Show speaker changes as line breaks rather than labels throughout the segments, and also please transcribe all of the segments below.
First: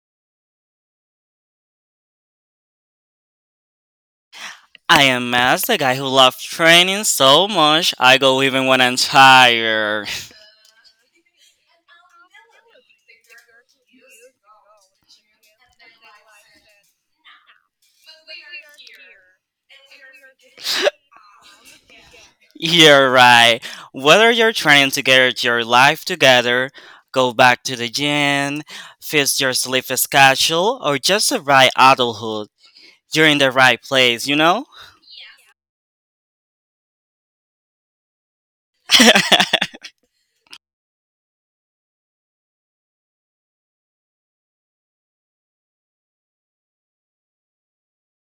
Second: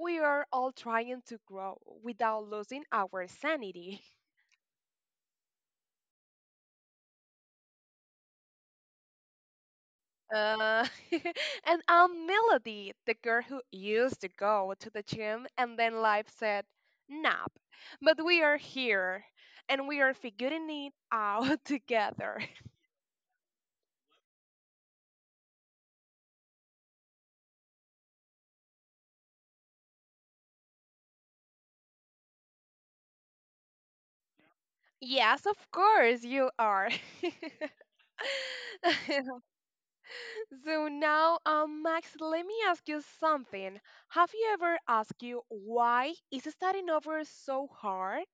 we are all trying to grow without losing our sanity.
I am Max, the guy who loves training so much I go even when I'm tired.
Uh, and I'm Melody, the girl who used to go to the gym and then life said, nap. But we are here and we are figuring it out together.
You're right. Whether you're trying to get your life together, go back to the gym, fix your sleep schedule, or just survive adulthood, you're in the right place, you know?
Yes, of course, you are. So now, Max, let me ask you something. Have you ever asked you why is starting over so hard?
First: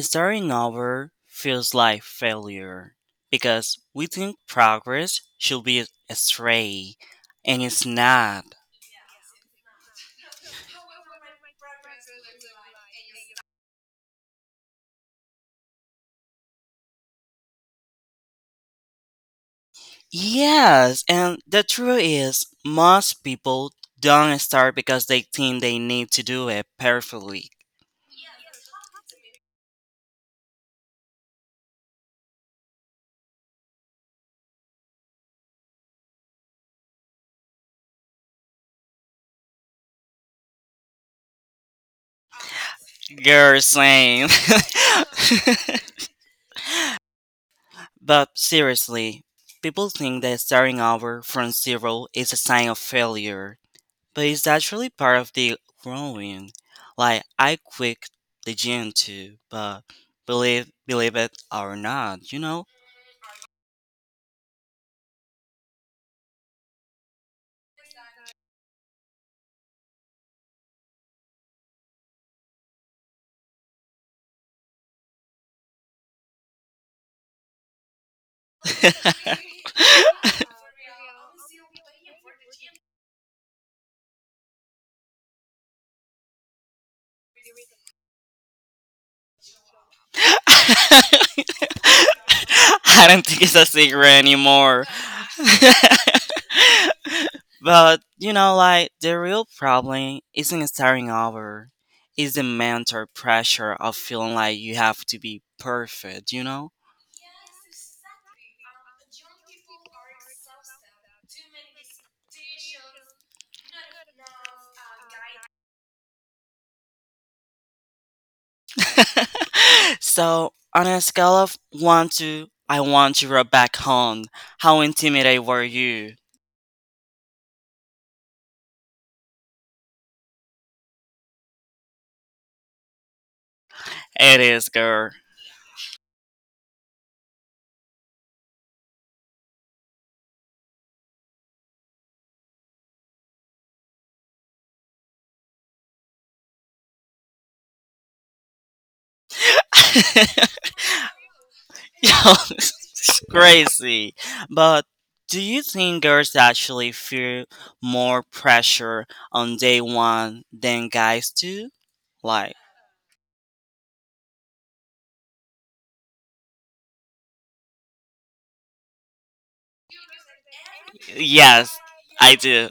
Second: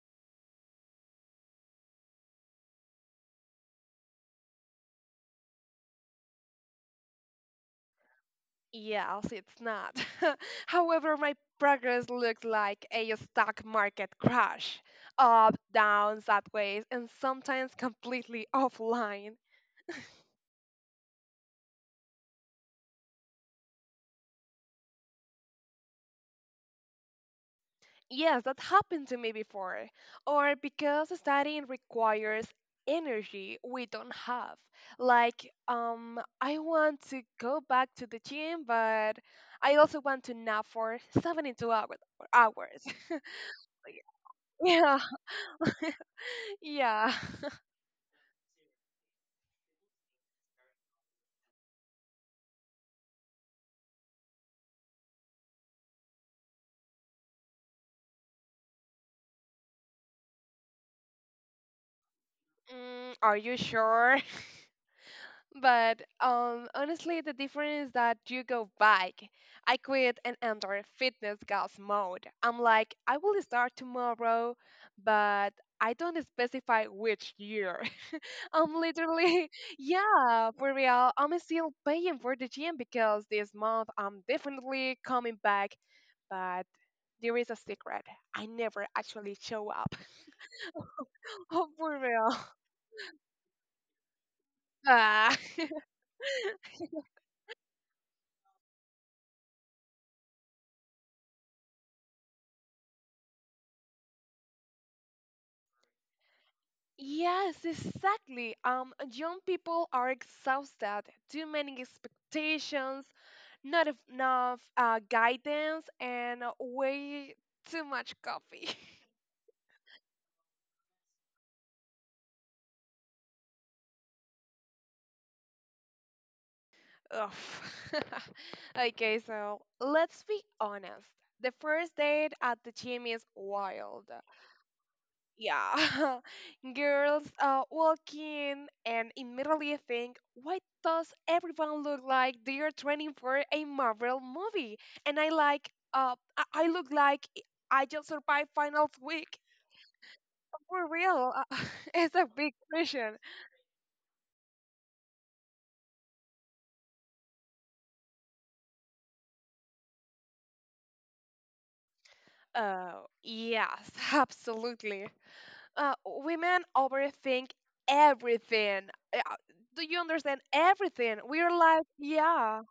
Starting over feels like failure because we think progress should be straight, and it's not.
Yes, it's not. However, my progress looks like a stock market crash, up, down, sideways, and sometimes completely offline.
Yes, and the truth is, most people don't start because they think they need to do it perfectly.
Yes, that happened to me before. Or because studying requires energy we don't have. Like, I want to go back to the gym, but I also want to nap for 72 hours.
You're saying.
yeah. Yeah.
But seriously, people think that starting over from zero is a sign of failure, but it's actually part of the growing. Like, I quit the gym too, but believe it or not, you know?
Mm, are you sure? But honestly, the difference is that you go back. I quit and enter fitness goals mode. I'm like, I will start tomorrow, but I don't specify which year. I'm literally, yeah, for real. I'm still paying for the gym because this month I'm definitely coming back. But there is a secret. I never actually show up.
I
Oh, for real.
don't think it's a secret anymore.
Ah.
But you know, like the real problem isn't starting over. Is the mental pressure of feeling like you have to be perfect, you know?
Yes, exactly. Young people are exhausted. Too many expectations, not enough guidance, and way too much coffee.
So on a scale of one to I want you right back home, how intimidated were you?
Ugh. okay, so let's be honest. The first date at the gym is wild.
It is, girl.
Yeah girls walk in and immediately think, why does everyone look like they are training for a Marvel movie, and I look like I just survived finals week for real
Yo,
it's a big question
it's crazy. But do you think girls actually feel more pressure on day one than guys do? Like,
yes absolutely women overthink everything. Uh, do you understand everything? We're
yes,
like
I
yeah.
do.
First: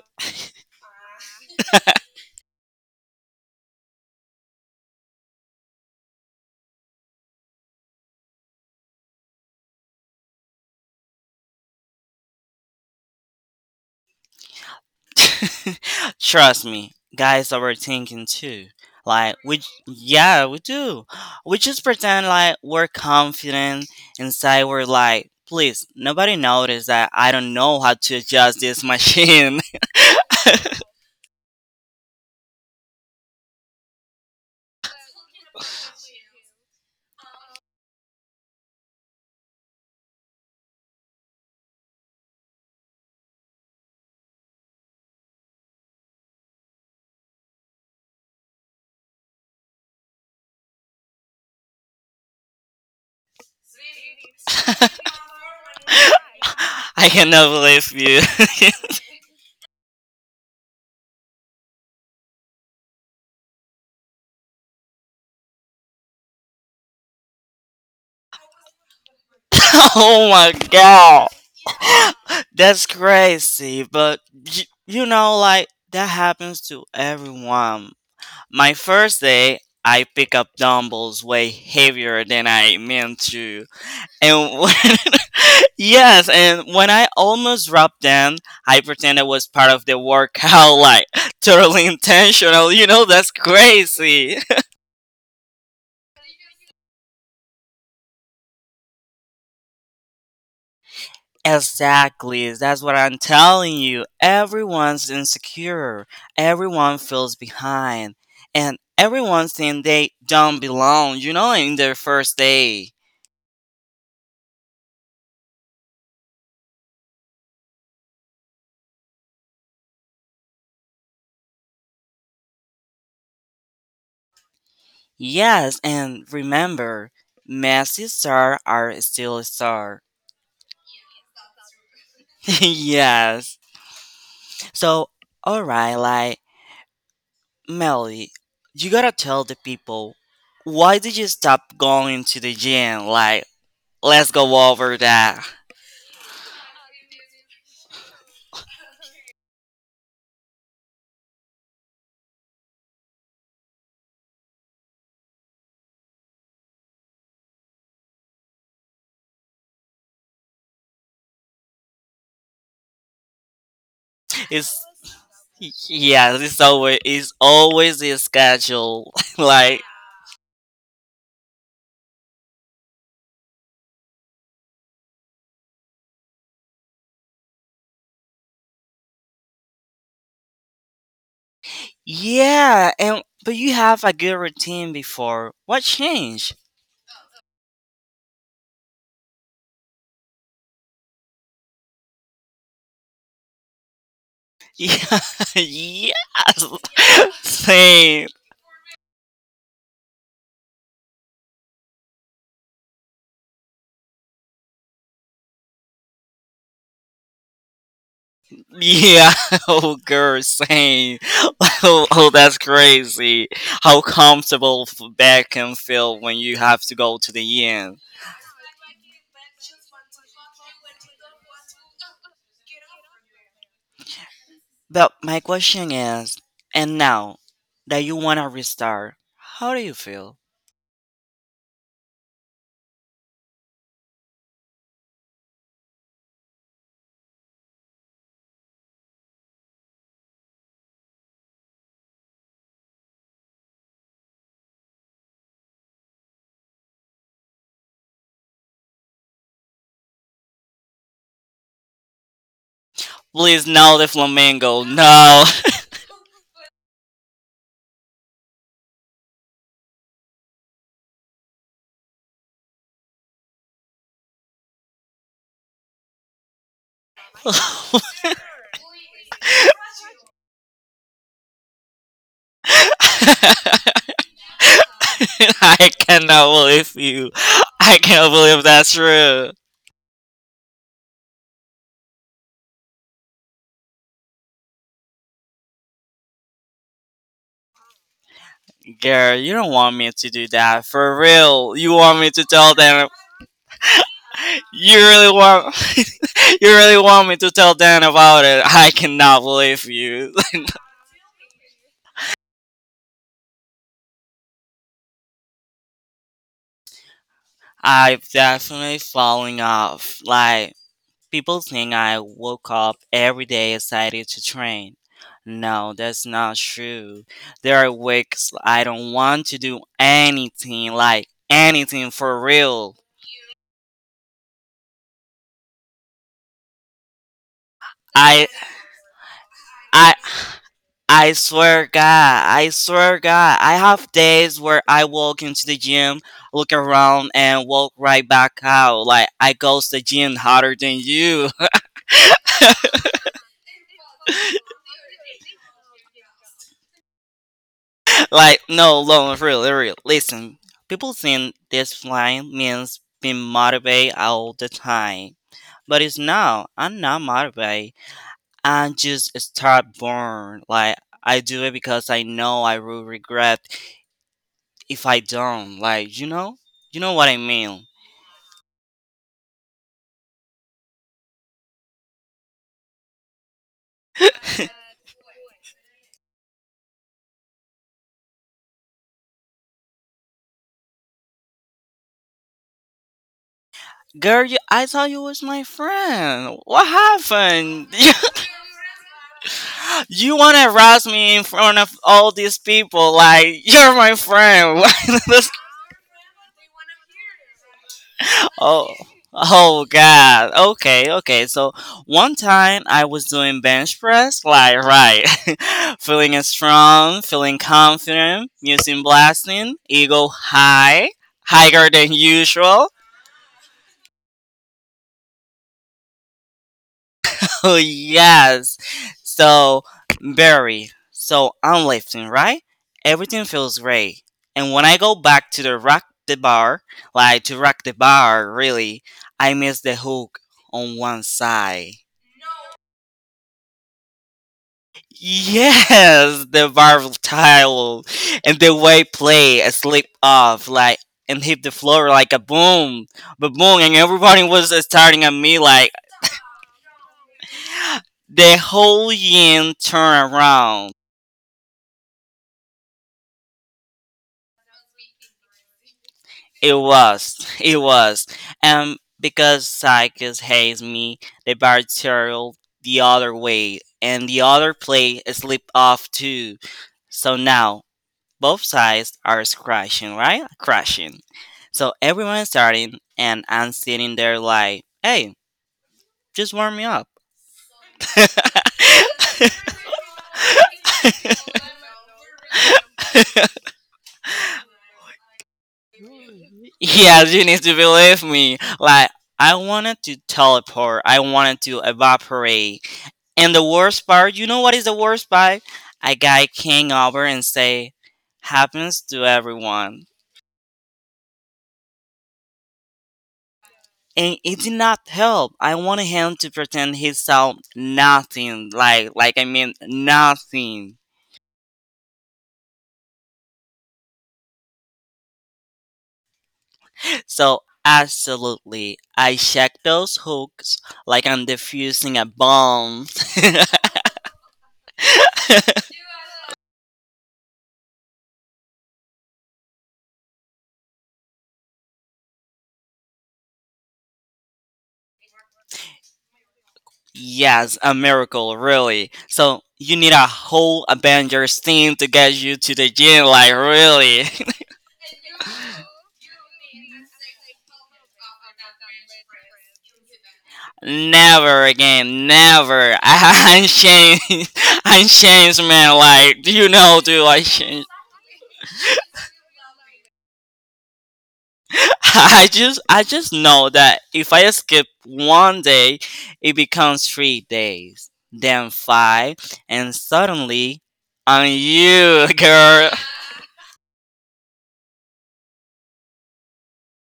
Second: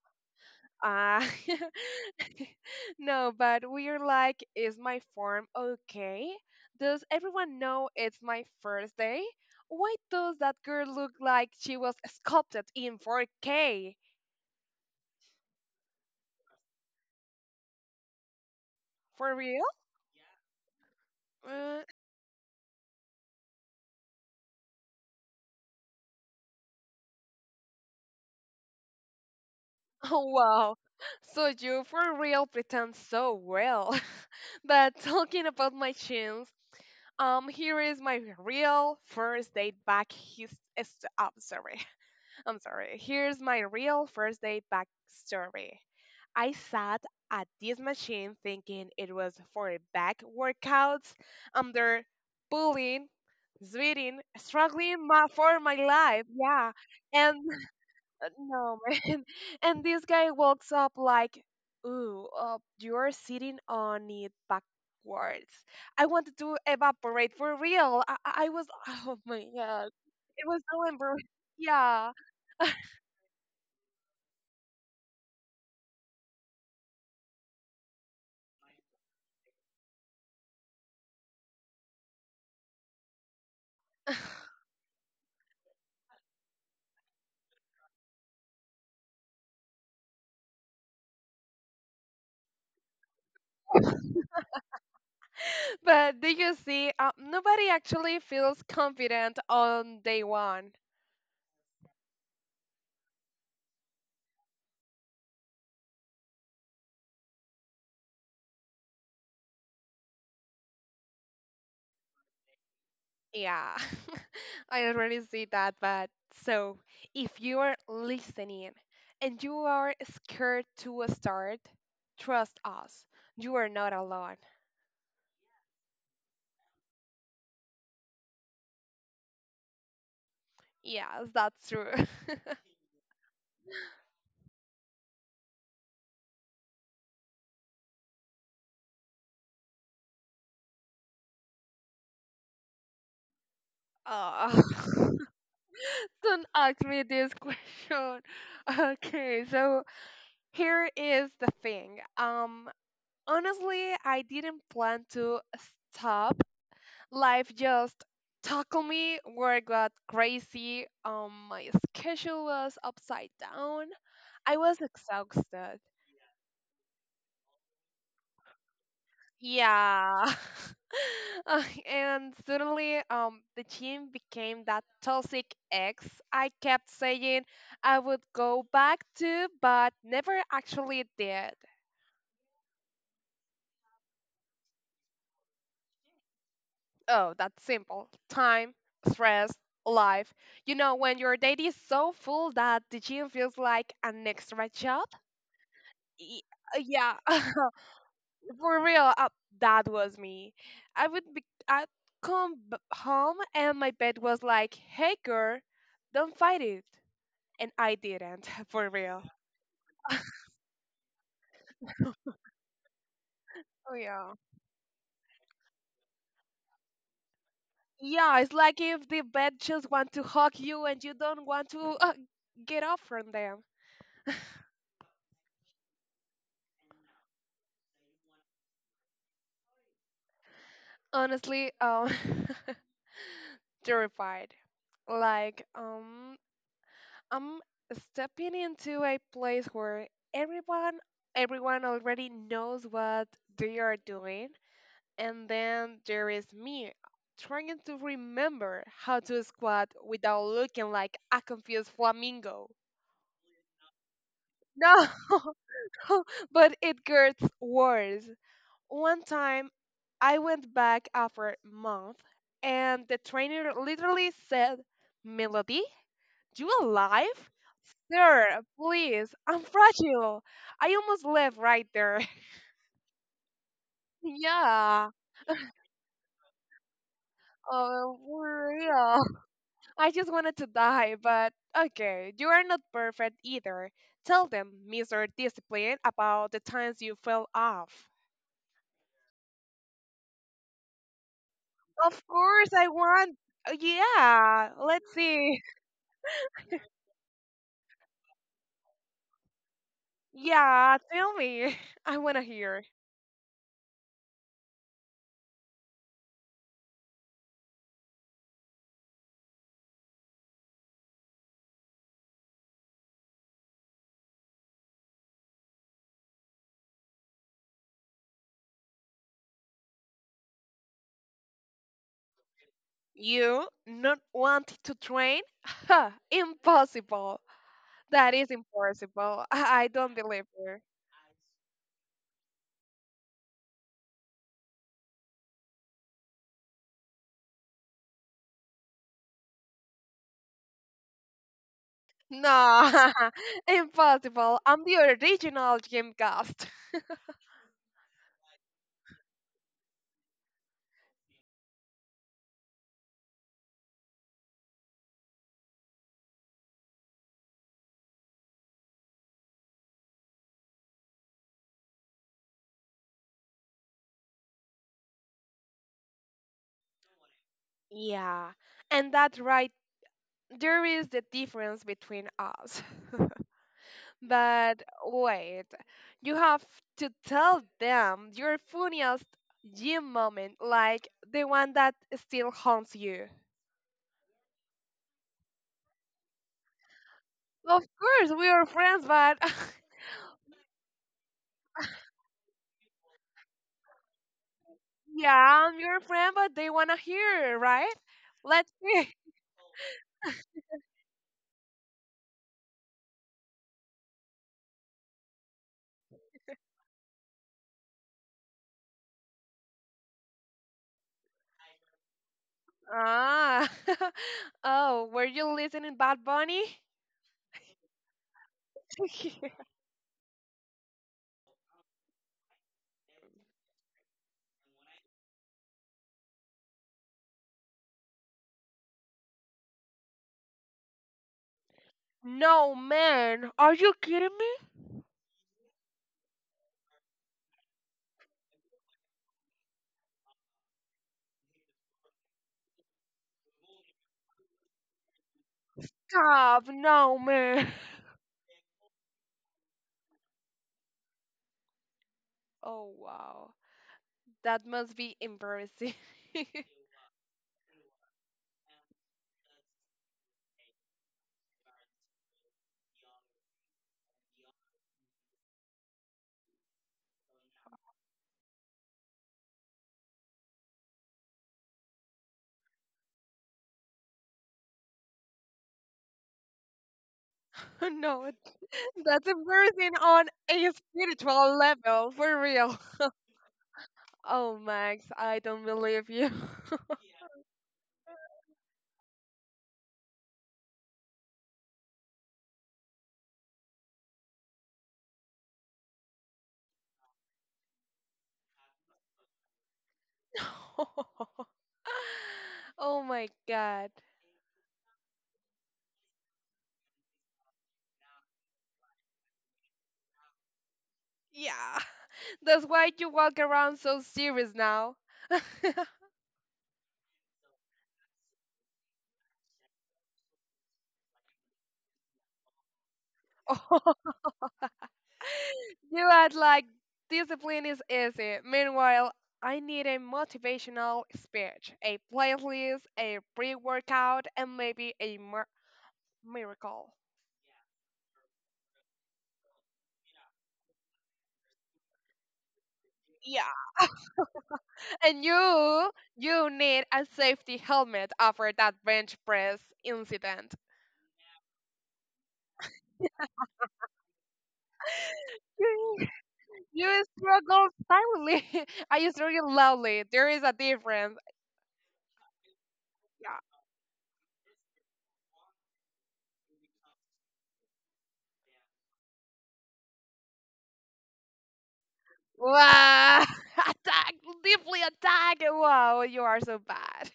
Uh, no, but we're like, is my form okay? Does everyone know it's my first day? Why does that girl look like she was sculpted in 4K?
Trust me, guys overthinking too.
For
Like, we,
real?
yeah, we do. We
Uh,
just pretend like we're confident inside. We're like, please, nobody notice that I don't know how to adjust this machine.
oh, wow. So you for real pretend so well. but talking about my chins, here is my real first date back his, uh, oh, sorry. I'm sorry. Here's my real first day backstory. I sat at this machine thinking it was for back workouts, under pulling, sweating, struggling for my life. Yeah.
I
And
cannot believe you.
no, man. And this guy walks up like, ooh, you're sitting on it backwards. I wanted to evaporate for real. I was, oh my God.
oh
It
my
was so
god.
embarrassing. Yeah.
That's crazy, but you know, like that happens to everyone. My first day, I pick up dumbbells way heavier than I meant to, and yes, and when I almost dropped them, I pretend it was part of the workout, like totally intentional. You know, that's crazy.
But do you see, nobody actually feels confident on day one.
Exactly, that's what I'm telling you. Everyone's insecure, everyone feels behind, and everyone thinks they don't belong, you know, in their first day.
Yeah, I already see that. But so, if you are listening and you are scared to start, trust us, you are not alone.
Yes, and remember, messy star are still a star.
Yes, that's true.
Yes. So, alright, like, Melly, you gotta tell the people why did you stop going to the gym? Like, let's
Ah,
go over that.
don't ask me this question. Okay, so here is the thing. Honestly, I didn't plan to stop. Life just tackled me. Work got crazy. My schedule was upside down. I was
It's
exhausted.
yeah, it's always the schedule. Like
Yeah. Uh, and suddenly, the gym became that toxic ex I kept saying I would go back to, but never actually did.
yeah, and but you have a good routine before. What changed?
Oh, that's simple. Time, stress, life. You know, when your day is so full that the gym feels like an extra job,
Yeah,
Y-
yes,
yeah
same.
for real that was me. I would be i'd come home and my bed was like, hey girl, don't fight it, and I didn't. for real.
Yeah, oh girl, same. Oh, oh, that's crazy.
Oh
How
yeah.
comfortable back can feel when you have to go to the end.
yeah, it's like if the bed just want to hug you and you don't want to get off from them.
But my question is, and now that you wanna restart, how do you feel?
Honestly, terrified, like I'm stepping into a place where everyone everyone already knows what they are doing, and then there is me trying to remember how to squat without looking like a confused flamingo.
Please no, the flamingo.
No,
No.
but it gets worse. One time I went back after a month and the trainer literally said, "Melody, you alive?" Sir, please, I'm fragile. I almost left right there. Yeah,
I cannot believe you. I cannot believe
for
that's
real.
true.
I just wanted to die, but okay, you are not perfect either. Tell them, Mr. Discipline, about the times you fell off.
Girl, you don't want me to do that. For real. You want
Of
me to
course,
tell
I
them
want. Yeah,
you
let's
really
see.
want you really want me to tell Dan about it. I cannot believe you.
Yeah, tell me. I want to hear.
I'm definitely falling off. Like People think I woke up every day excited to train. No, that's not true. There are weeks I don't want to do anything, like anything for real.
You not want to train? Ha, impossible. That
I
is impossible. I
I
don't believe you.
I swear God, I swear God, I have days where I walk into the gym, look around and walk right back out. Like I goes to the gym harder than you.
No, impossible. I'm the original Gymcast.
Like, no, loan, really, real. For real. Listen, people think this line means being motivated all the time. But it's not. I'm not motivated. I'm just start born. Like, I do it because I know I will regret if I don't. Like, you know? You know what I mean?
Yeah, and that right there is the difference between us. But wait, you have to tell them your funniest gym moment, like the one that still haunts you.
Girl, you, I thought you was my friend. What
Of
happened?
course, we are friends, but
You want to harass me in front of all these people? Like, you're my friend. Why this?
yeah, I'm your friend, but they wanna hear, right? Let's
Oh.
see.
Oh God. Okay, okay. So one time I was doing bench press, like right, feeling it strong, feeling confident, using blasting, ego high, higher than usual.
Ah, oh, were you listening, Bad Bunny?
Oh yes. So very. So I'm lifting, right? Everything feels great. And when I go back to the rock the bar, like to rock the bar, really, I miss the hook on one side.
No, man. Are you kidding me?
Yes, the volatile and the way play a slip off like and hit the floor like a boom, but boom, and everybody was staring at me like
Stop. No, man.
the whole yin turned around.
Oh, wow. That must be embarrassing.
It was, because Psychus hates me, the bartell the other way, and the other play slipped off too. So now both sides are crashing, right? Crashing. So everyone's starting, and I'm sitting there like, hey, just warm me up.
no, that's embarrassing on a spiritual level, for real. Oh, Max, I don't believe you.
Yeah, you need to believe me. Like, I wanted to teleport, I wanted to evaporate. And the worst part, you know what is the worst part? A guy came over and say, happens to everyone.
oh, my God.
And it did not help. I wanted him to pretend he saw nothing, like I mean nothing.
Yeah. That's why you walk around so serious now.
So absolutely, I checked those hooks like I'm defusing a bomb.
You had like discipline is easy. Meanwhile, I need a motivational speech, a playlist, a pre-workout, and maybe a miracle.
Yes, a miracle, really. So you need a whole Avengers team to get you to the gym, like
Yeah.
really.
And you need a safety helmet after that bench press incident.
Never again, never. I'm changed. I'm changed, man.
You,
Like, do you know,
you
dude? I
struggle
changed.
silently. I struggle loudly. There is a difference.
I just
Yeah.
know that if I skip one day, it becomes three days, then five, and suddenly I'm you, girl.
Wow. Attack, deeply attack. Wow, you are so bad.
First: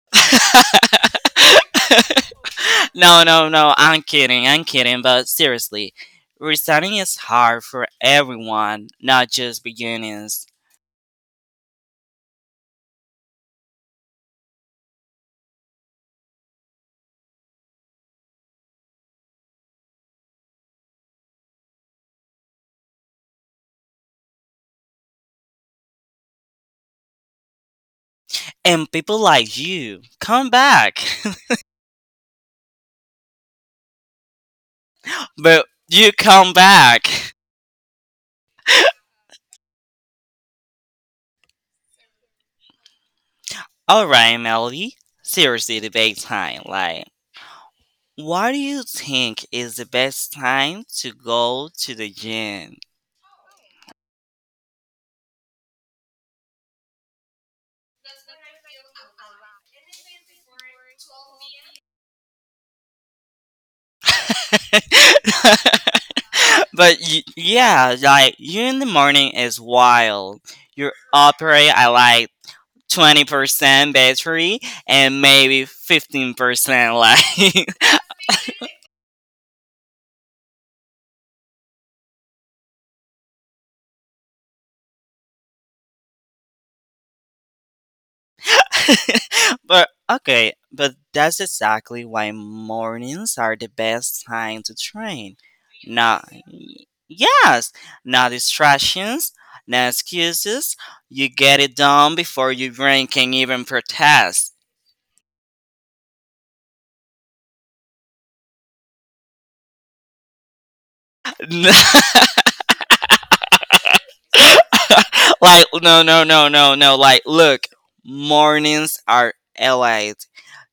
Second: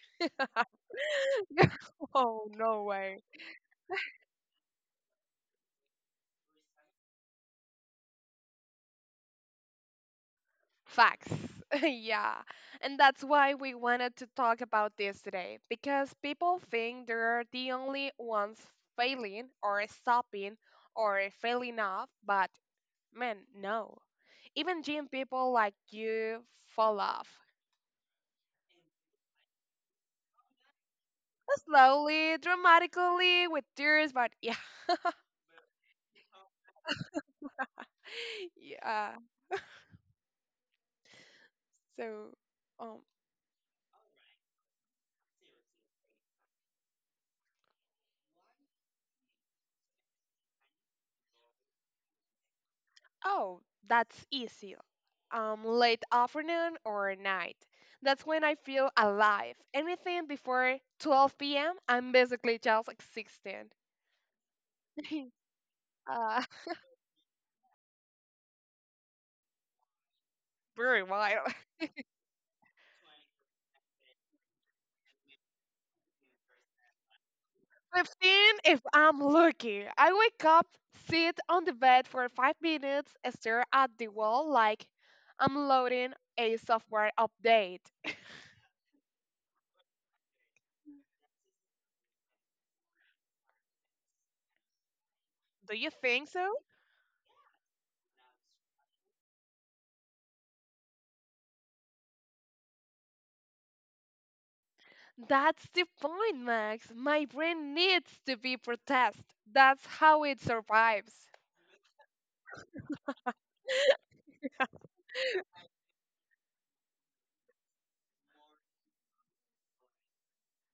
oh no way.
No, no, no. I'm kidding. I'm kidding. But seriously, resigning is hard for everyone, not just beginners.
Facts. yeah. And that's why we wanted to talk about this today, because people think they're the only ones failing or stopping or failing off, but man, no. Even gym people like you fall off.
And people like you come back,
Slowly, dramatically, with tears, but yeah.
but you come back.
yeah. So, um,
All right, Melody. Seriously, debate time. Like. What do you think is the best time to go to the gym?
oh, that's easy. Late afternoon or night. That's when I feel alive. Anything before 12 p.m., I'm basically just like 16. uh,
But yeah, like you in the morning is wild. You
very wild.
operate at like 20% battery and maybe 15% light.
15 if I'm lucky. I wake up, sit on the bed for 5 minutes, stare at the wall like I'm loading a software update.
But okay, but that's exactly why mornings are the best time to train.
Do you
Not
think so?
yes, no distractions, no excuses. You get it done before your brain can even protest.
That's the point, Max. My brain needs to be processed. That's how it survives.
Like no no no no no like look, mornings are allied,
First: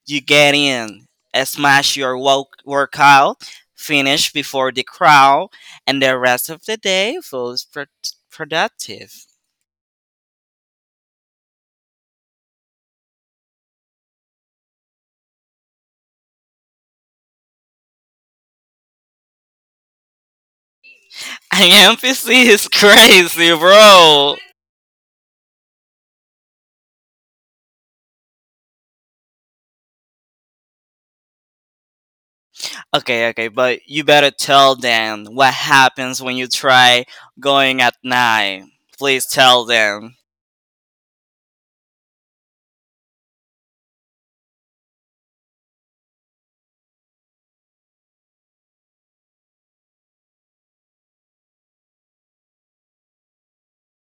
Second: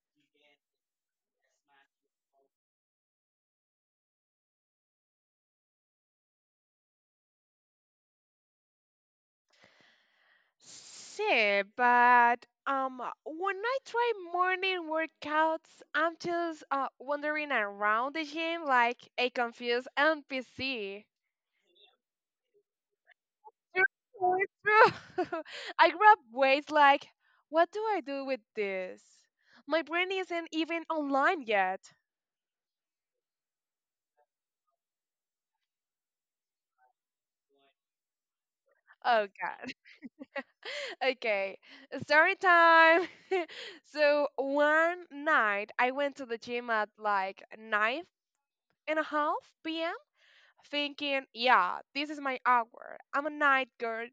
you get in, smash your workout, finish before the crowd, and the rest of the day feels productive.
See, but when I try morning workouts, I'm just wandering around the gym like a confused NPC.
NPC is crazy bro.
True, true. I grab weights like, what do I do with this? My brain isn't even online yet.
Okay okay, but you better tell them what happens when you try going at night,
Oh
please tell
God.
them.
Okay, story time. so one night I went to the gym at like nine and a half p.m. thinking, yeah, this is my hour. I'm a night girl.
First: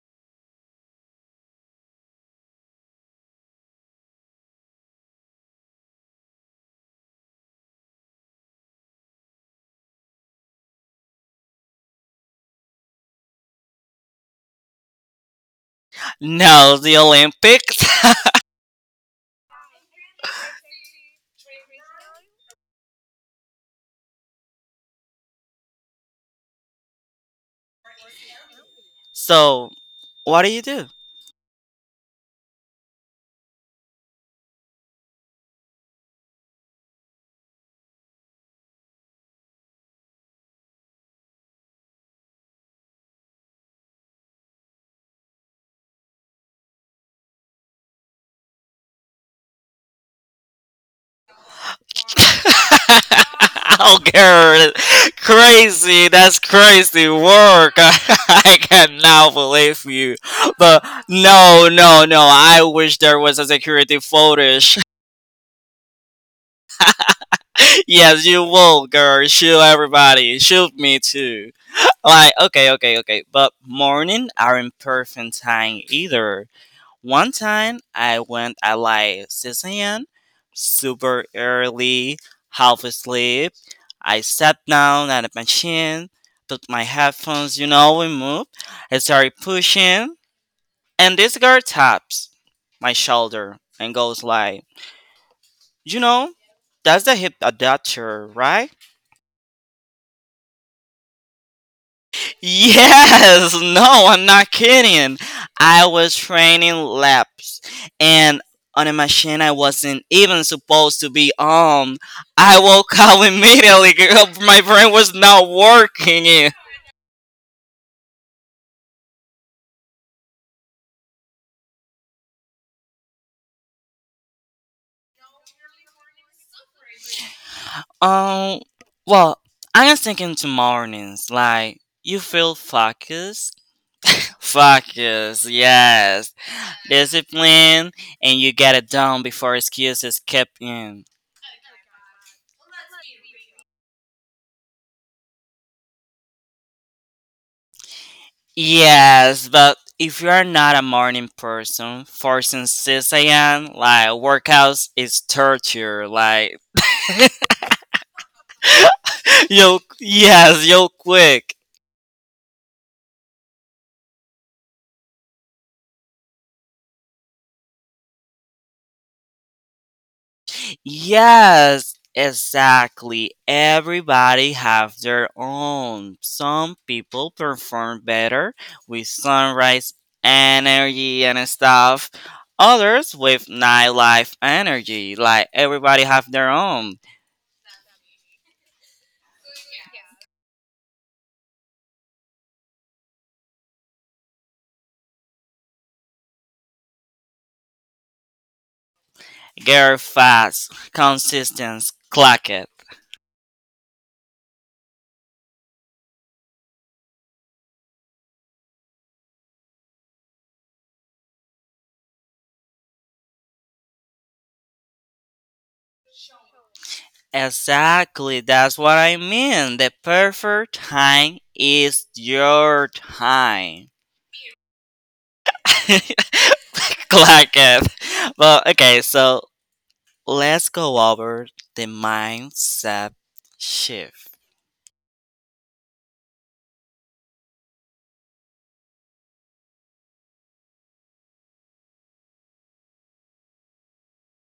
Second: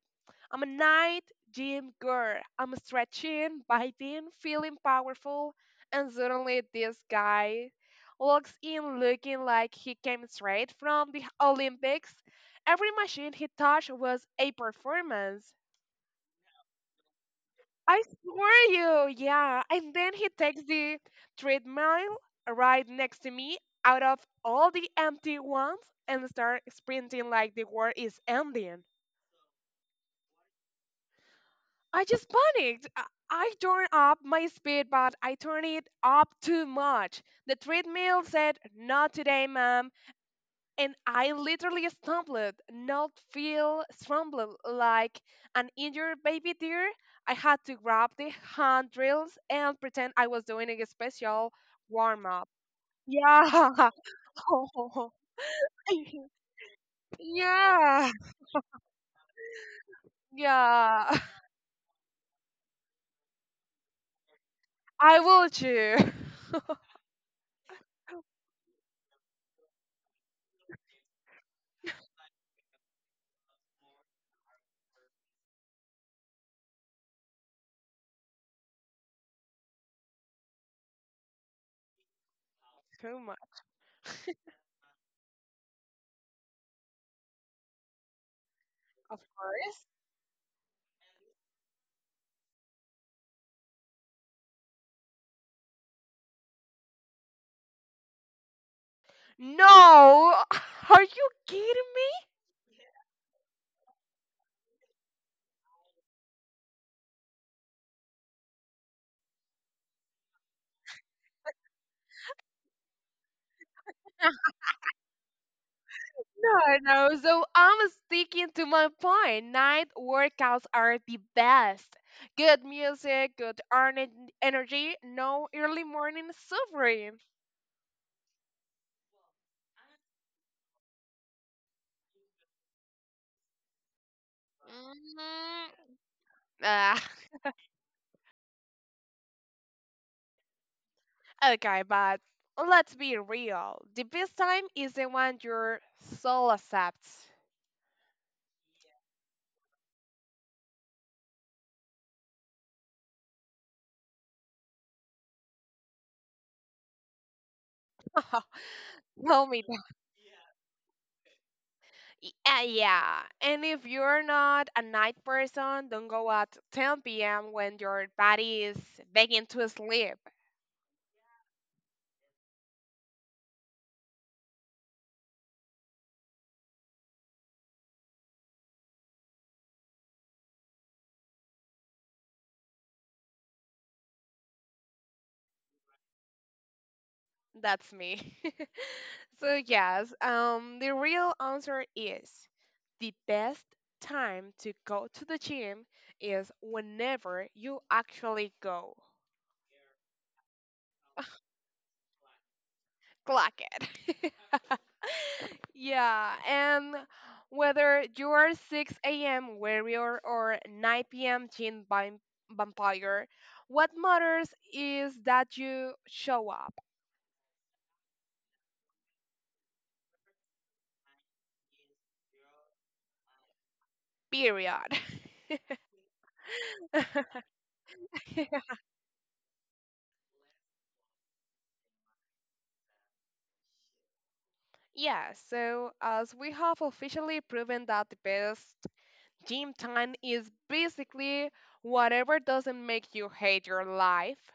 I'm a night gym girl. I'm stretching, biting, feeling powerful, and suddenly this guy walks in looking like he came straight from the Olympics. Every machine he touched was a performance.
No, the Olympics.
I swear you, yeah. And then he takes the treadmill right next to me out of all the empty ones and start sprinting like the world is ending.
So, what do you do?
I just panicked. I turned up my speed, but I turned it up too much. The treadmill said, not today, ma'am, and I literally stumbled, not feel stumbled, like an injured baby deer. I had to grab the handrails and pretend I was doing a special warm up. Yeah.
I'll crazy. That's crazy work.
yeah.
I cannot believe you. But
Yeah.
no, no, no. I wish there was a security footage.
I will too.
Yes, you will, girl. Shoot everybody. Shoot me too. Like, okay, okay, okay. But morning aren't perfect time either. One time I went at like 6 a.m., super early, half
Too much,
asleep. I sat down at a machine, put my headphones, you know, we move. I
of
started
course.
pushing, and this girl taps my shoulder and goes like, you know, that's the hip adapter, right?
No. Are you kidding me?
Yes, no, I'm not kidding. I was training laps and on a machine I wasn't even supposed to be on. I woke up immediately. Girl. My brain was not working.
No, no. So I'm sticking to my point. Night workouts are the best. Good music, good energy, no early morning suffering.
Um, well, I was thinking to mornings, like, you feel focused? Focus,
Mhm.
yes.
Ah,
Discipline, and you get it done before excuses kept in.
okay, but let's be real. The best time is the one your soul accepts.
Yes, but if you are not a morning person, forcing 6 a.m., like workouts is torture. Like,
Tell me
you'll,
that.
yes, you'll quick.
Yeah. And if you're not a night person, don't go at 10 p.m. when your body is begging to sleep.
Yes, exactly. Everybody have their own. Some people perform better with sunrise energy and stuff. Others with nightlife energy. Like everybody have their own.
That's me. so yes, the real answer is the best time to go to the gym is whenever you actually go.
Girl fast, consistent, clock it.
Clock it. yeah, and whether you are 6 a.m. warrior or 9 p.m. Vampire, what matters is that you show up.
Exactly, that's what I mean. The perfect time is your time.
Period.
Clock it. Well, okay, so let's go over the mindset shift.
Yeah, so as we have officially proven that the best gym time is basically whatever doesn't make you hate your life.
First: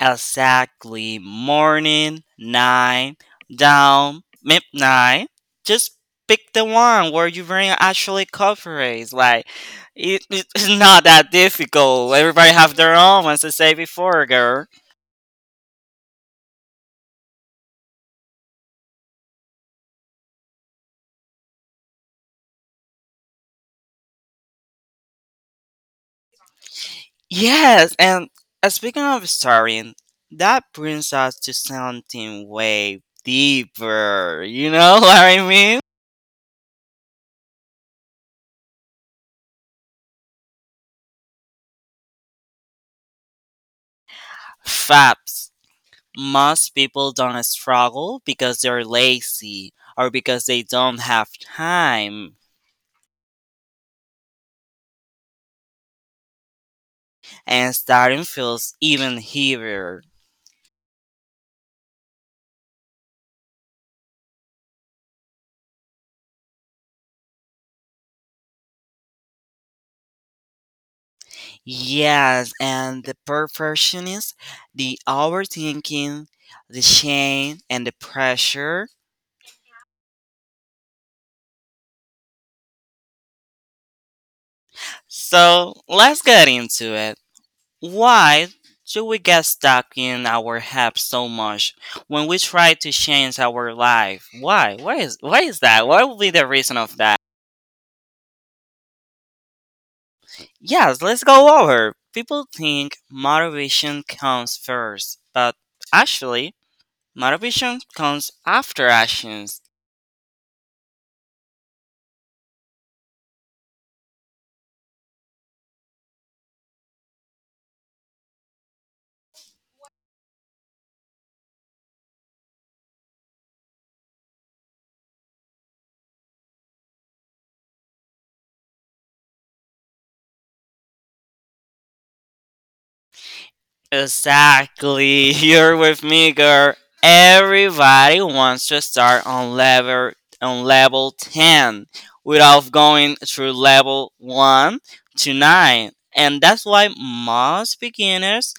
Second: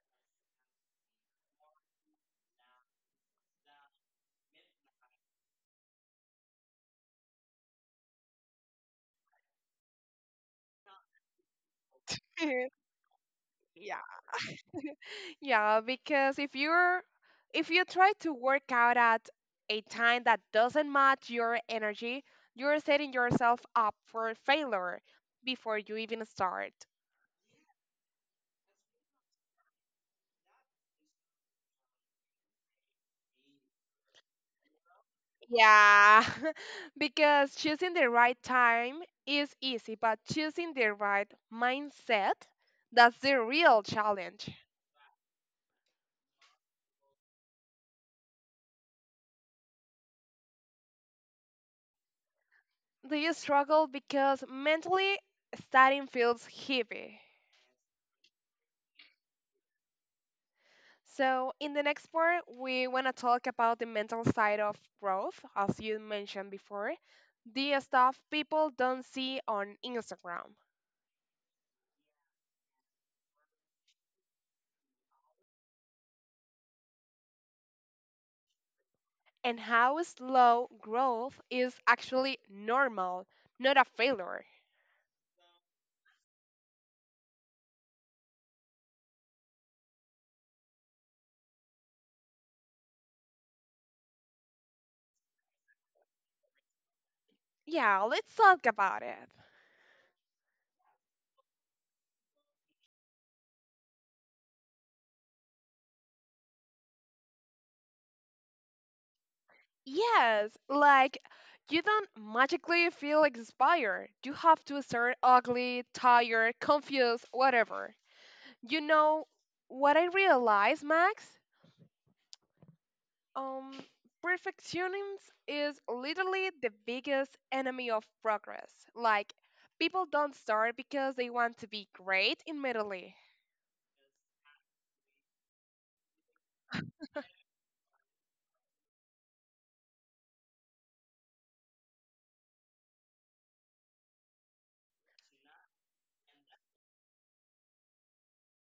Exactly. Morning, night, down, midnight. Just pick the one where your brain actually cooperates. Like, it's not that difficult. Everybody have their own, as I say
yeah.
before, girl.
Yeah, because if you're if you try to work out at a time that doesn't match your energy, you're setting yourself up for failure before you even start.
Yes, and speaking of starring, that brings us to something way deeper. You know what I mean?
Yeah, because choosing the right time is easy, but choosing the right mindset, that's the real challenge.
Fabs. Most people don't struggle because they're lazy or because they don't have time.
Do you struggle because mentally studying feels heavy?
And starting feels even heavier.
So, in the next part, we want to talk about the mental side of growth, as you mentioned before, the stuff people don't see on Instagram,
Yes, and the perfectionist, the overthinking, the shame, and the pressure.
and how slow growth is actually normal, not a failure.
So let's get into it. Why do we get stuck in our head so much when we try to change our life? Why? Why is that? What would be the reason of that?
Yeah, let's talk about it.
Yes, let's go over. People think motivation comes first, but actually, motivation comes after actions.
Yes, like you don't magically feel inspired. You have to start ugly, tired, confused, whatever. You know what I realized, Max? Um, perfectionism is literally the biggest enemy of progress. Like people don't start because they want to be great immediately.
Exactly. You're with me, girl. Everybody wants to start on level 10 without going through level 1 to 9. And that's why most beginners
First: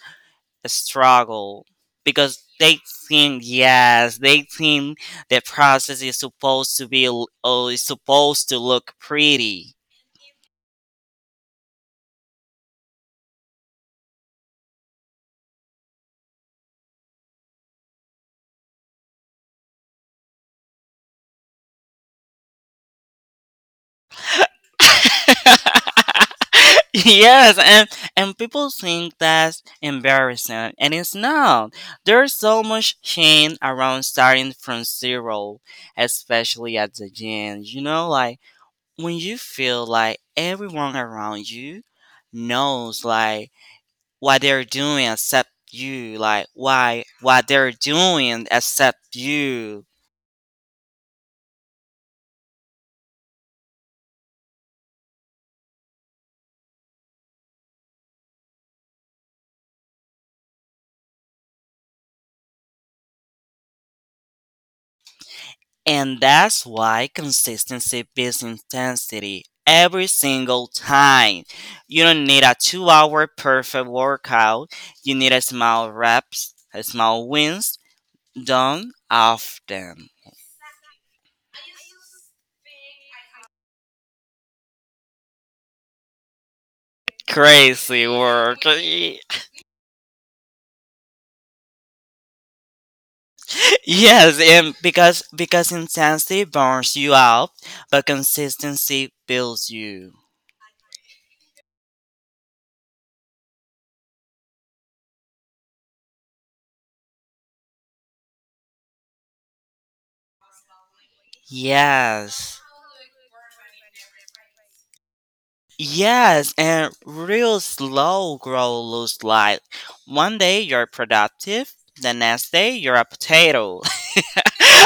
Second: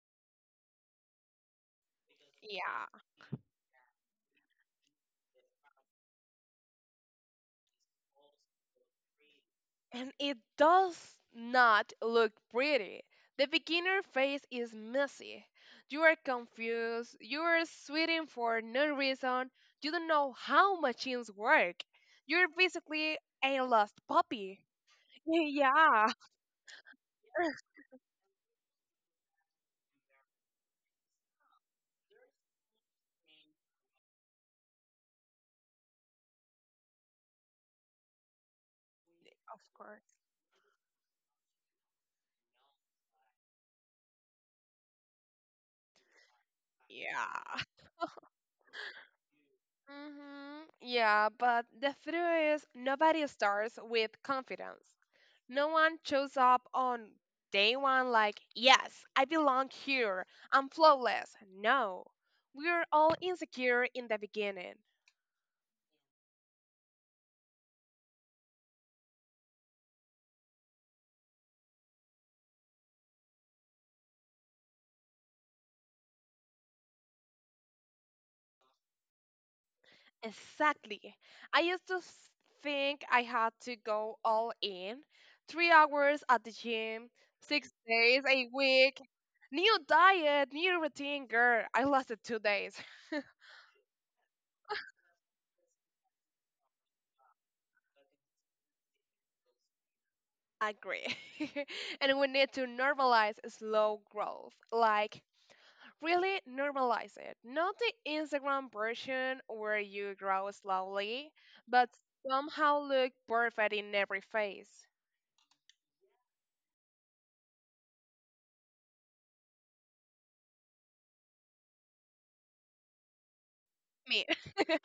struggle because they
Yeah.
think the process is supposed to look pretty.
And it does not look pretty. The beginner phase is messy. You are confused, you are sweating for no reason, you don't know how machines work. You're basically a lost puppy. Yeah.
yes and and people think that's embarrassing, and it's not. There's so much shame around starting from zero, especially at the gym, you know, like when you
Of
feel
course.
like everyone around you knows, like, what
Yeah.
they're doing except you.
Yeah, but the truth is, nobody starts with confidence. No one shows up on day one like, yes, I belong here, I'm flawless. No, we're all insecure in the beginning.
And that's why consistency beats intensity every single time. You don't need a 2 hour perfect workout, you need a small reps, a small wins, done often.
Exactly. I used to s- think I had to go all in 3 hours at the gym, six
Crazy
days a
work.
week, new diet, new routine. Girl, I lasted 2 days.
yes and because Intensity burns you out, but consistency builds you.
Agree. And we need to normalize slow growth. Like, really normalize it. Not the Instagram version where you grow slowly, but
Yes.
somehow look perfect in every phase.
Yes, and real slow grow looks like one day you're productive, the next day you're a potato.
Me.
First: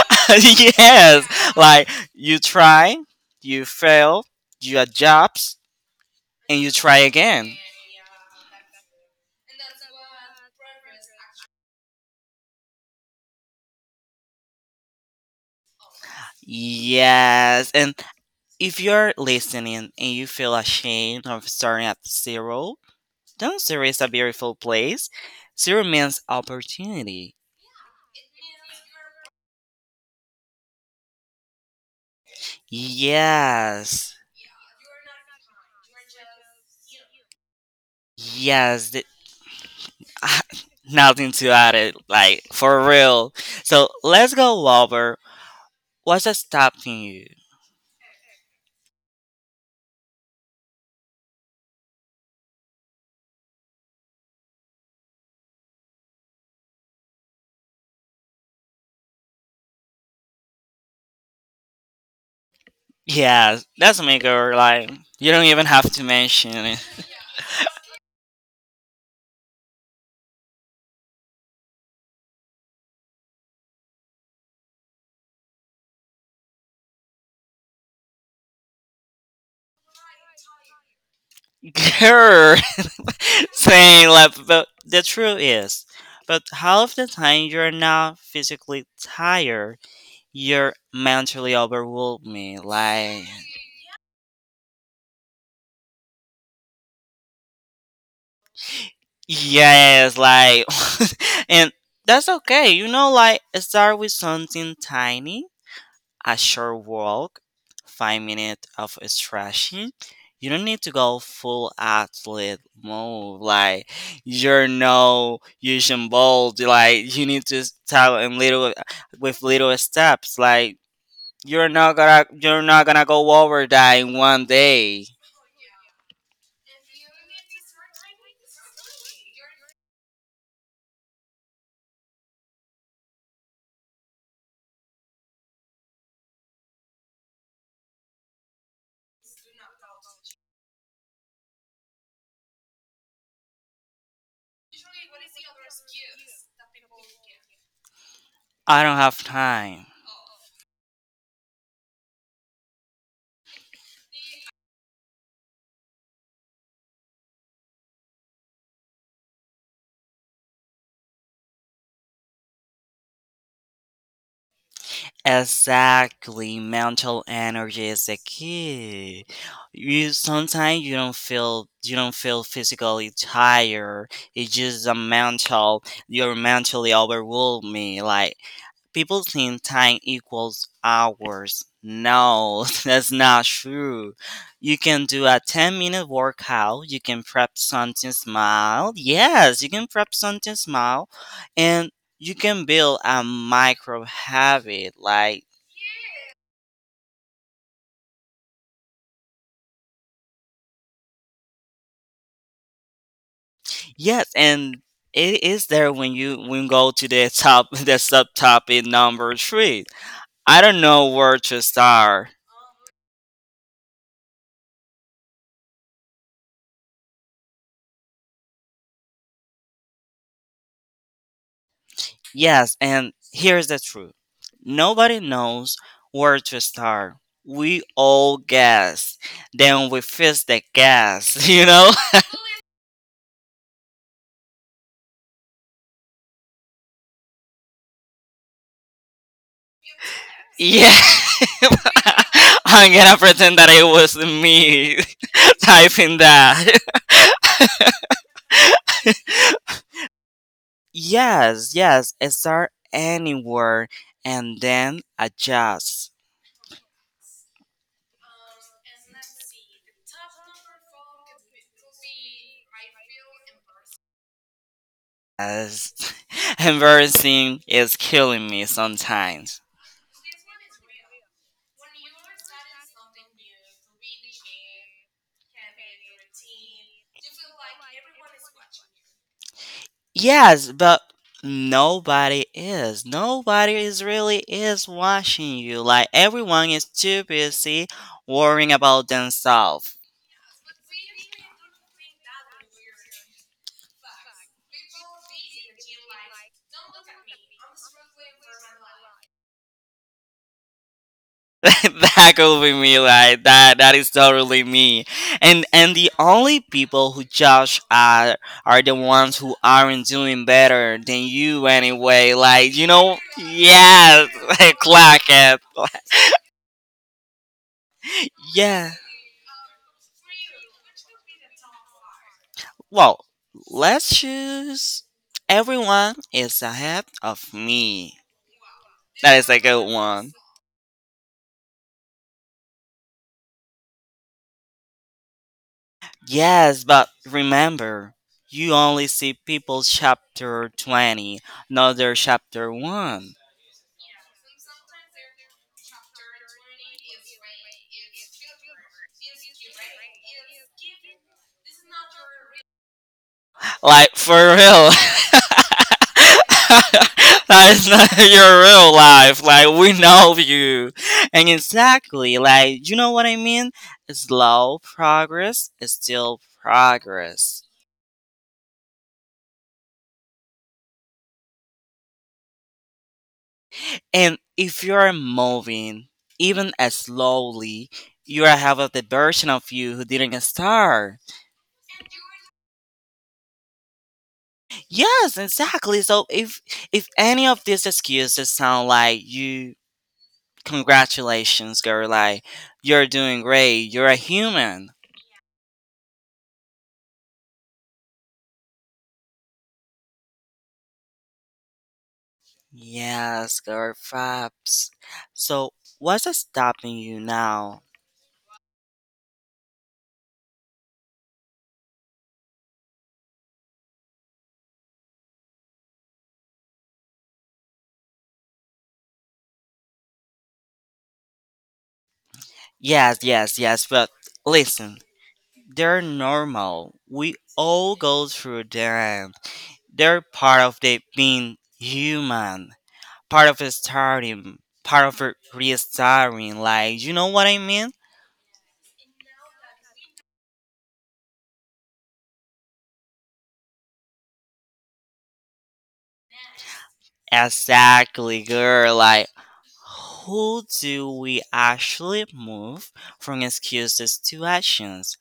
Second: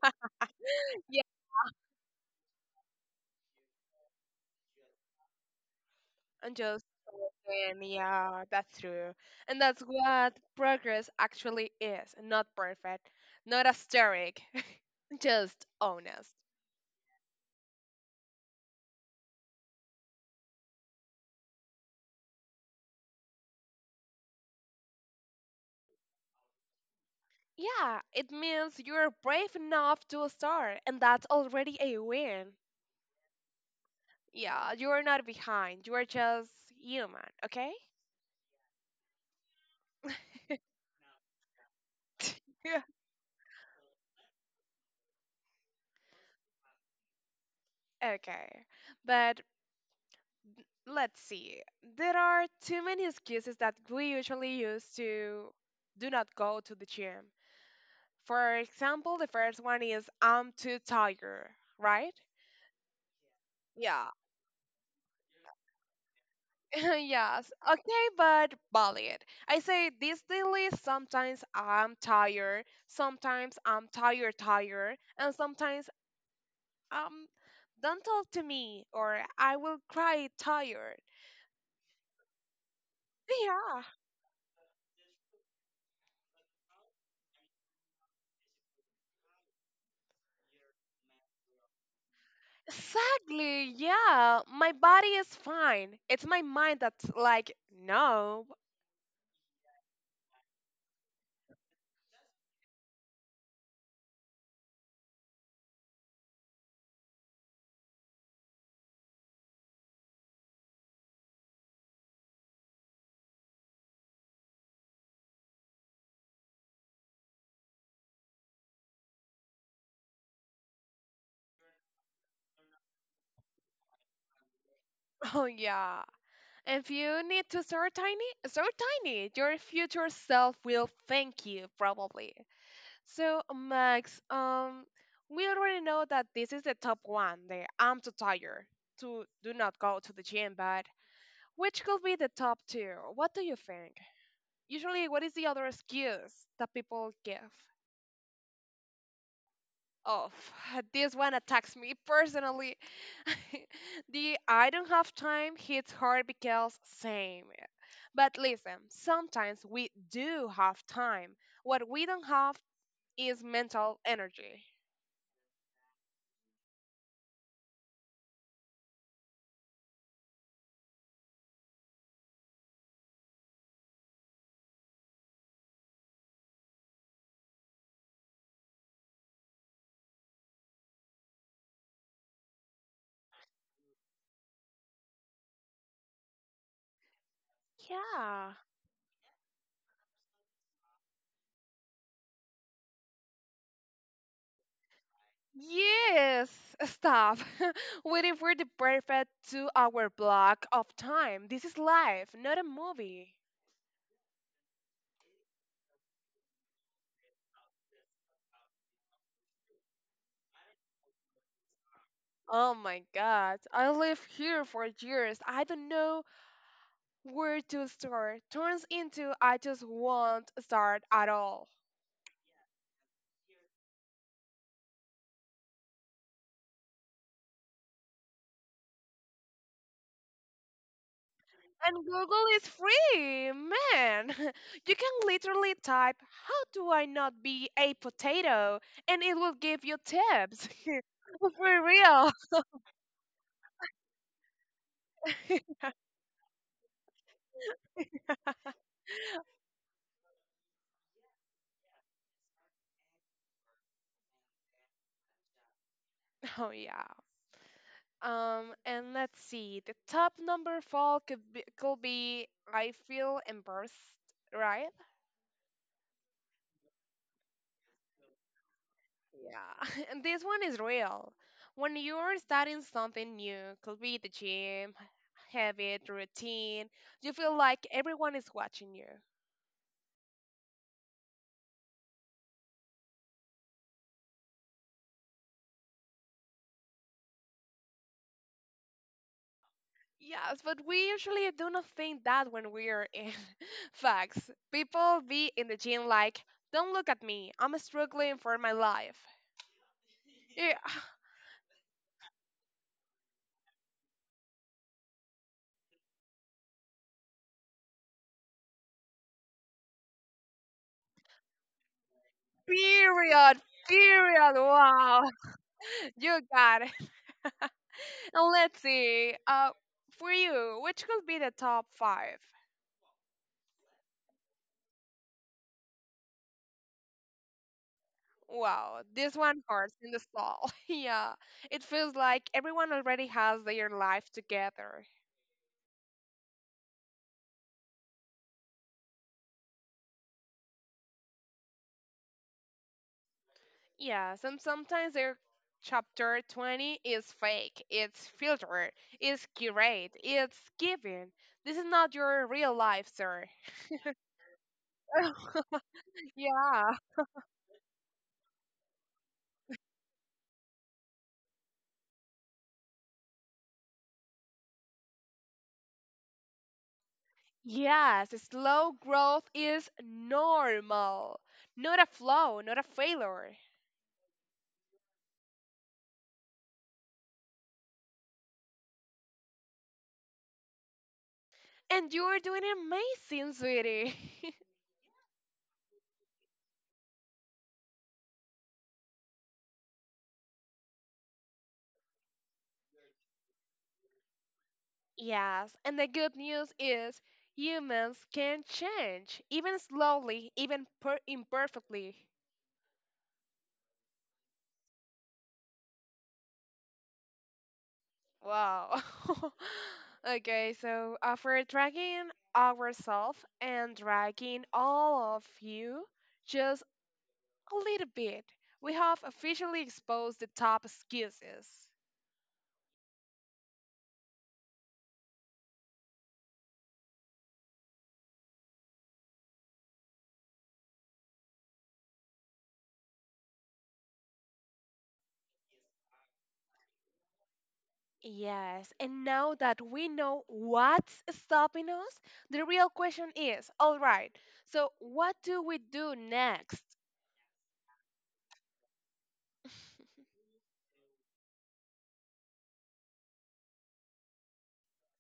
yeah.
Yes, like you try, you fail, you adjust,
And
and you
just
try again.
and yeah, that's true. And that's what progress actually is. Not perfect. Not asterisk. Just honest.
Yes, and if you're listening and you feel ashamed of starting at zero, don't. Zero is a beautiful place. Zero means opportunity.
Yeah, it means you're brave enough to start, and that's already a win.
Yes.
Yeah, you're not behind. You're just human, okay?
Yes. Nothing to add it. Like, for real. So, let's go over what's stopping you.
Okay, but let's see. There are too many excuses that we usually use to do not go to the gym. For example, the first one is I'm too tired, right?
Yeah, that's
Yeah.
me, girl. Like, you don't even have to mention it.
Yes, okay, but valid. I say this daily, sometimes I'm tired, tired, and sometimes um don't talk to me or I will cry tired.
Girl,
Yeah.
saying like, but the truth is, but half the time you're not physically tired, you're mentally overwhelmed. Me, like,
Exactly. Yeah. My body is fine. It's my mind that's like, no.
yes, like, and that's okay. You know, like, start with something tiny, a short walk, 5 minutes of stretching. You don't need to go full athlete mode, like you're no Usain Bolt. Like you need to start in little with little steps. Like you're not gonna go over that in one day.
Oh, yeah. If you need to start tiny, start tiny. Your future self will thank you, probably. So, Max, we already know that this is the top one. The I'm too tired to do not go to the gym, but which could be the top two? What do you think? Usually, what is the other excuse that people give?
I don't have time.
Oh, this one attacks me personally. The I don't have time hits hard because same. But listen, sometimes we do have time. What we don't have is mental energy.
Exactly, mental energy is the key. You sometimes you don't feel physically tired. It's just a mental. You're mentally overwhelming. Like people think time equals hours. No, that's not true. You can do a 10 minute workout. You can prep something
Yeah.
small. Yes, you can prep something small, and you can build a micro habit. Like
Yes, stop. Waiting for the perfect 2 hour block of time. This is life, not a movie.
yes, and it is there when you go to the top. The subtopic number three. I don't know where to start.
Oh my god, I lived here for years. I don't know where to start turns into I just won't start at all.
Yes, and here's the truth. Nobody knows where to start. We all guess. Then we fix the guess. You know?
And Google is free, man. You can literally type, how do I not be a potato? And it will give you tips.
Yeah.
For real.
I'm gonna pretend that it was me typing that. Yes, yes, start anywhere and then adjust.
Oh, yeah. And let's see. The top number fall could be I feel embarrassed, right?
Yes. Embarrassing is killing me sometimes.
Yeah, and this one is real. When you're starting something new, could be the gym, habit, routine, you feel like everyone is watching you.
Yes, but nobody is. Nobody is really is watching you. Like everyone is too busy worrying about themselves.
Yes, but we usually do not think that when we're in facts. People be in the gym like, don't look at me, I'm struggling for my life. Yeah,
That could be me, like that is totally me. And the only people who judge are the ones who aren't doing better than you anyway, like, you know.
period,
Yes.
period,
Clock
wow,
it.
you got it. And let's
Yeah.
see, for you, which could be the top five?
Well, let's choose. Everyone is ahead of me.
Wow, this
That is a
one
good
hurts in the
one.
soul. Yeah, it feels like everyone already has their life together.
Yes, but remember, you only see people's chapter 20, not their chapter 1.
Yes, and sometimes their chapter 20 is fake, it's filtered, it's curated, it's given. This is not your real life, sir.
Like, for real.
Yeah.
That's not your real life. Like, we know you. And exactly, like, you know what I mean? Slow progress is still progress.
Yes, slow growth is normal, not a flaw, not a failure.
And if you're moving even as slowly, you are have a the version of you who didn't start.
And you're doing amazing, sweetie.
Yes, exactly. So if any of these excuses sound like you, congratulations, girl. Like, you're doing great. You're a human.
Yes, and the good news is humans can change, even slowly, even imperfectly.
Yes, girl, Fabs. So, what's stopping you now?
Wow. Okay, so after dragging ourselves and dragging all of you just a little bit, we have officially exposed the top excuses.
Yes, yes, yes, but listen, they're normal. We all go through them. They're part of the being human, part of the starting, part of the restarting. Like, you know what I mean?
Yes, and now that we know what's stopping us, the real question is all right, so what do we do next?
Exactly, girl. Like, who do we actually move from excuses to actions?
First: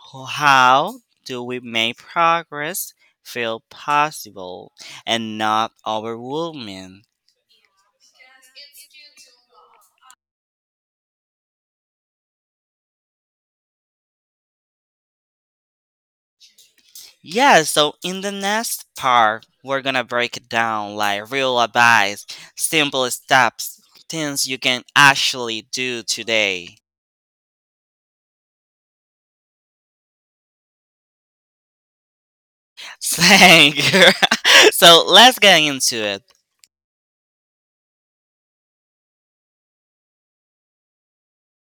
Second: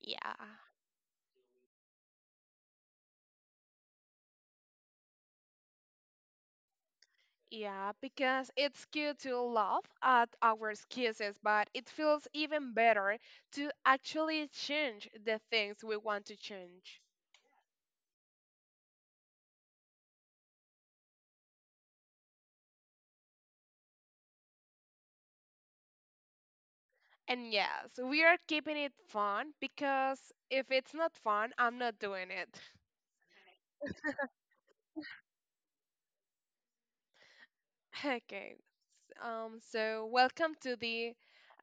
Yeah,
How do we make progress feel possible and not overwhelming?
yeah, because it's cute to laugh at our excuses, but it feels even better to actually change the things we want to change.
Yeah, so in the next part, we're gonna break it down like real advice, simple steps, things you can actually do today.
And yes, we are keeping it fun because if it's not fun, I'm not doing it.
Thank you. So let's get into it.
Okay, so welcome to the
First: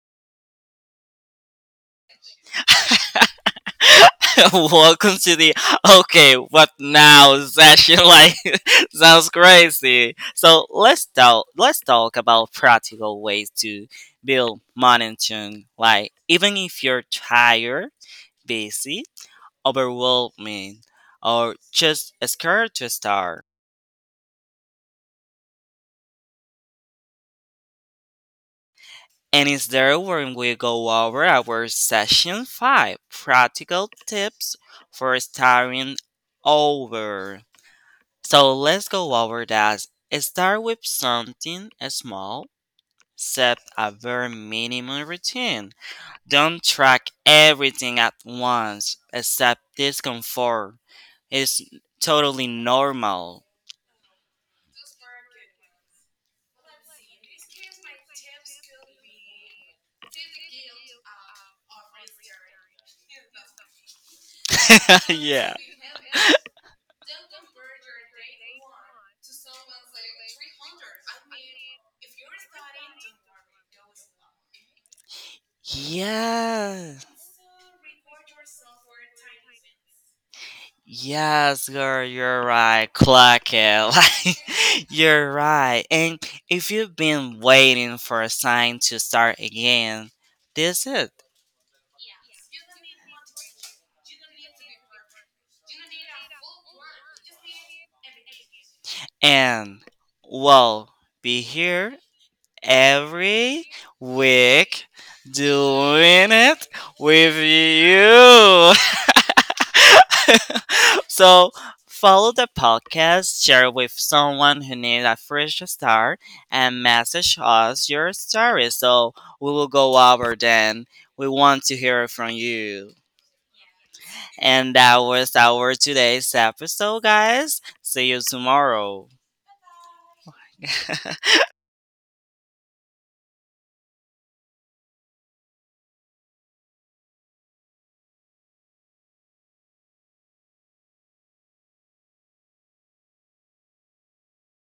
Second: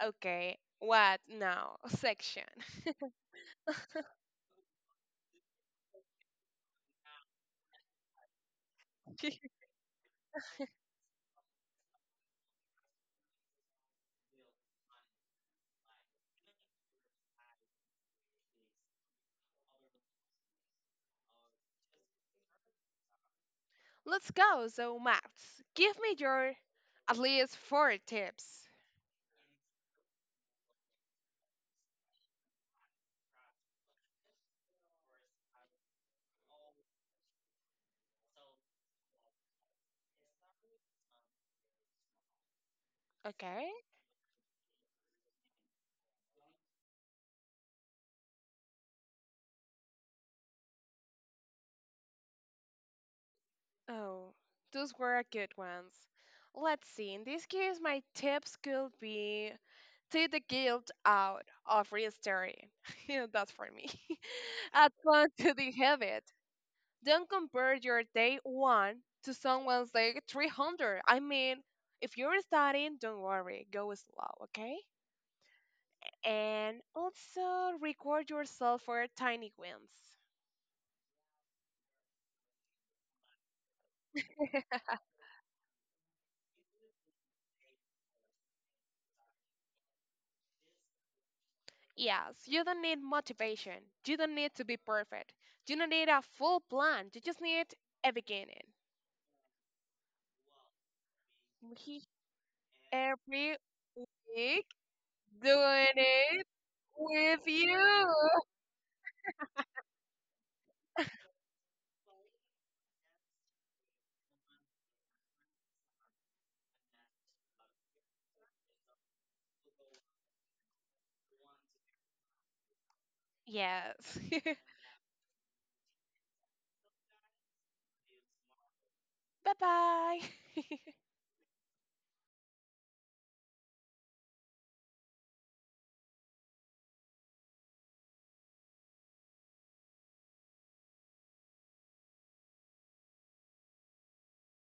okay, what now section.
Welcome to the okay, what now session? Like, sounds crazy. So let's talk. Let's talk about practical ways to build momentum. Like, even if you're tired, busy, overwhelming, or just scared to start.
Let's go. So, Max, give me your at least four tips.
And is there when we go over our session five practical tips for starting over. So let's go over that. Start with something small. Set
Okay.
a very minimum routine. Don't track everything at once, except discomfort. It's totally normal.
Oh, those were good ones. Let's see. In this case, my tips could be take the guilt out of restarting. Yeah, that's for me. Add fun
Yeah.
to the habit. Don't compare your day one to someone's like 300. I mean, if you're starting, don't worry. Go slow, okay? And
Yes.
also record yourself for tiny wins.
Yes, girl, you're right. Clock it. Like, you're right. And if you've been waiting for a sign to start again, this is it.
Yes, you don't need motivation. You don't need to be perfect. You don't need a full plan. You just need a beginning.
And we'll be here
We every
every
week
week
doing
doing
it
it with
with you.
you. So follow the podcast, share it with someone who needs a fresh start, and message us your story. So we will go over then. We want to hear from you.
Yes.
And that was our today's episode, guys. See you tomorrow.
Bye bye.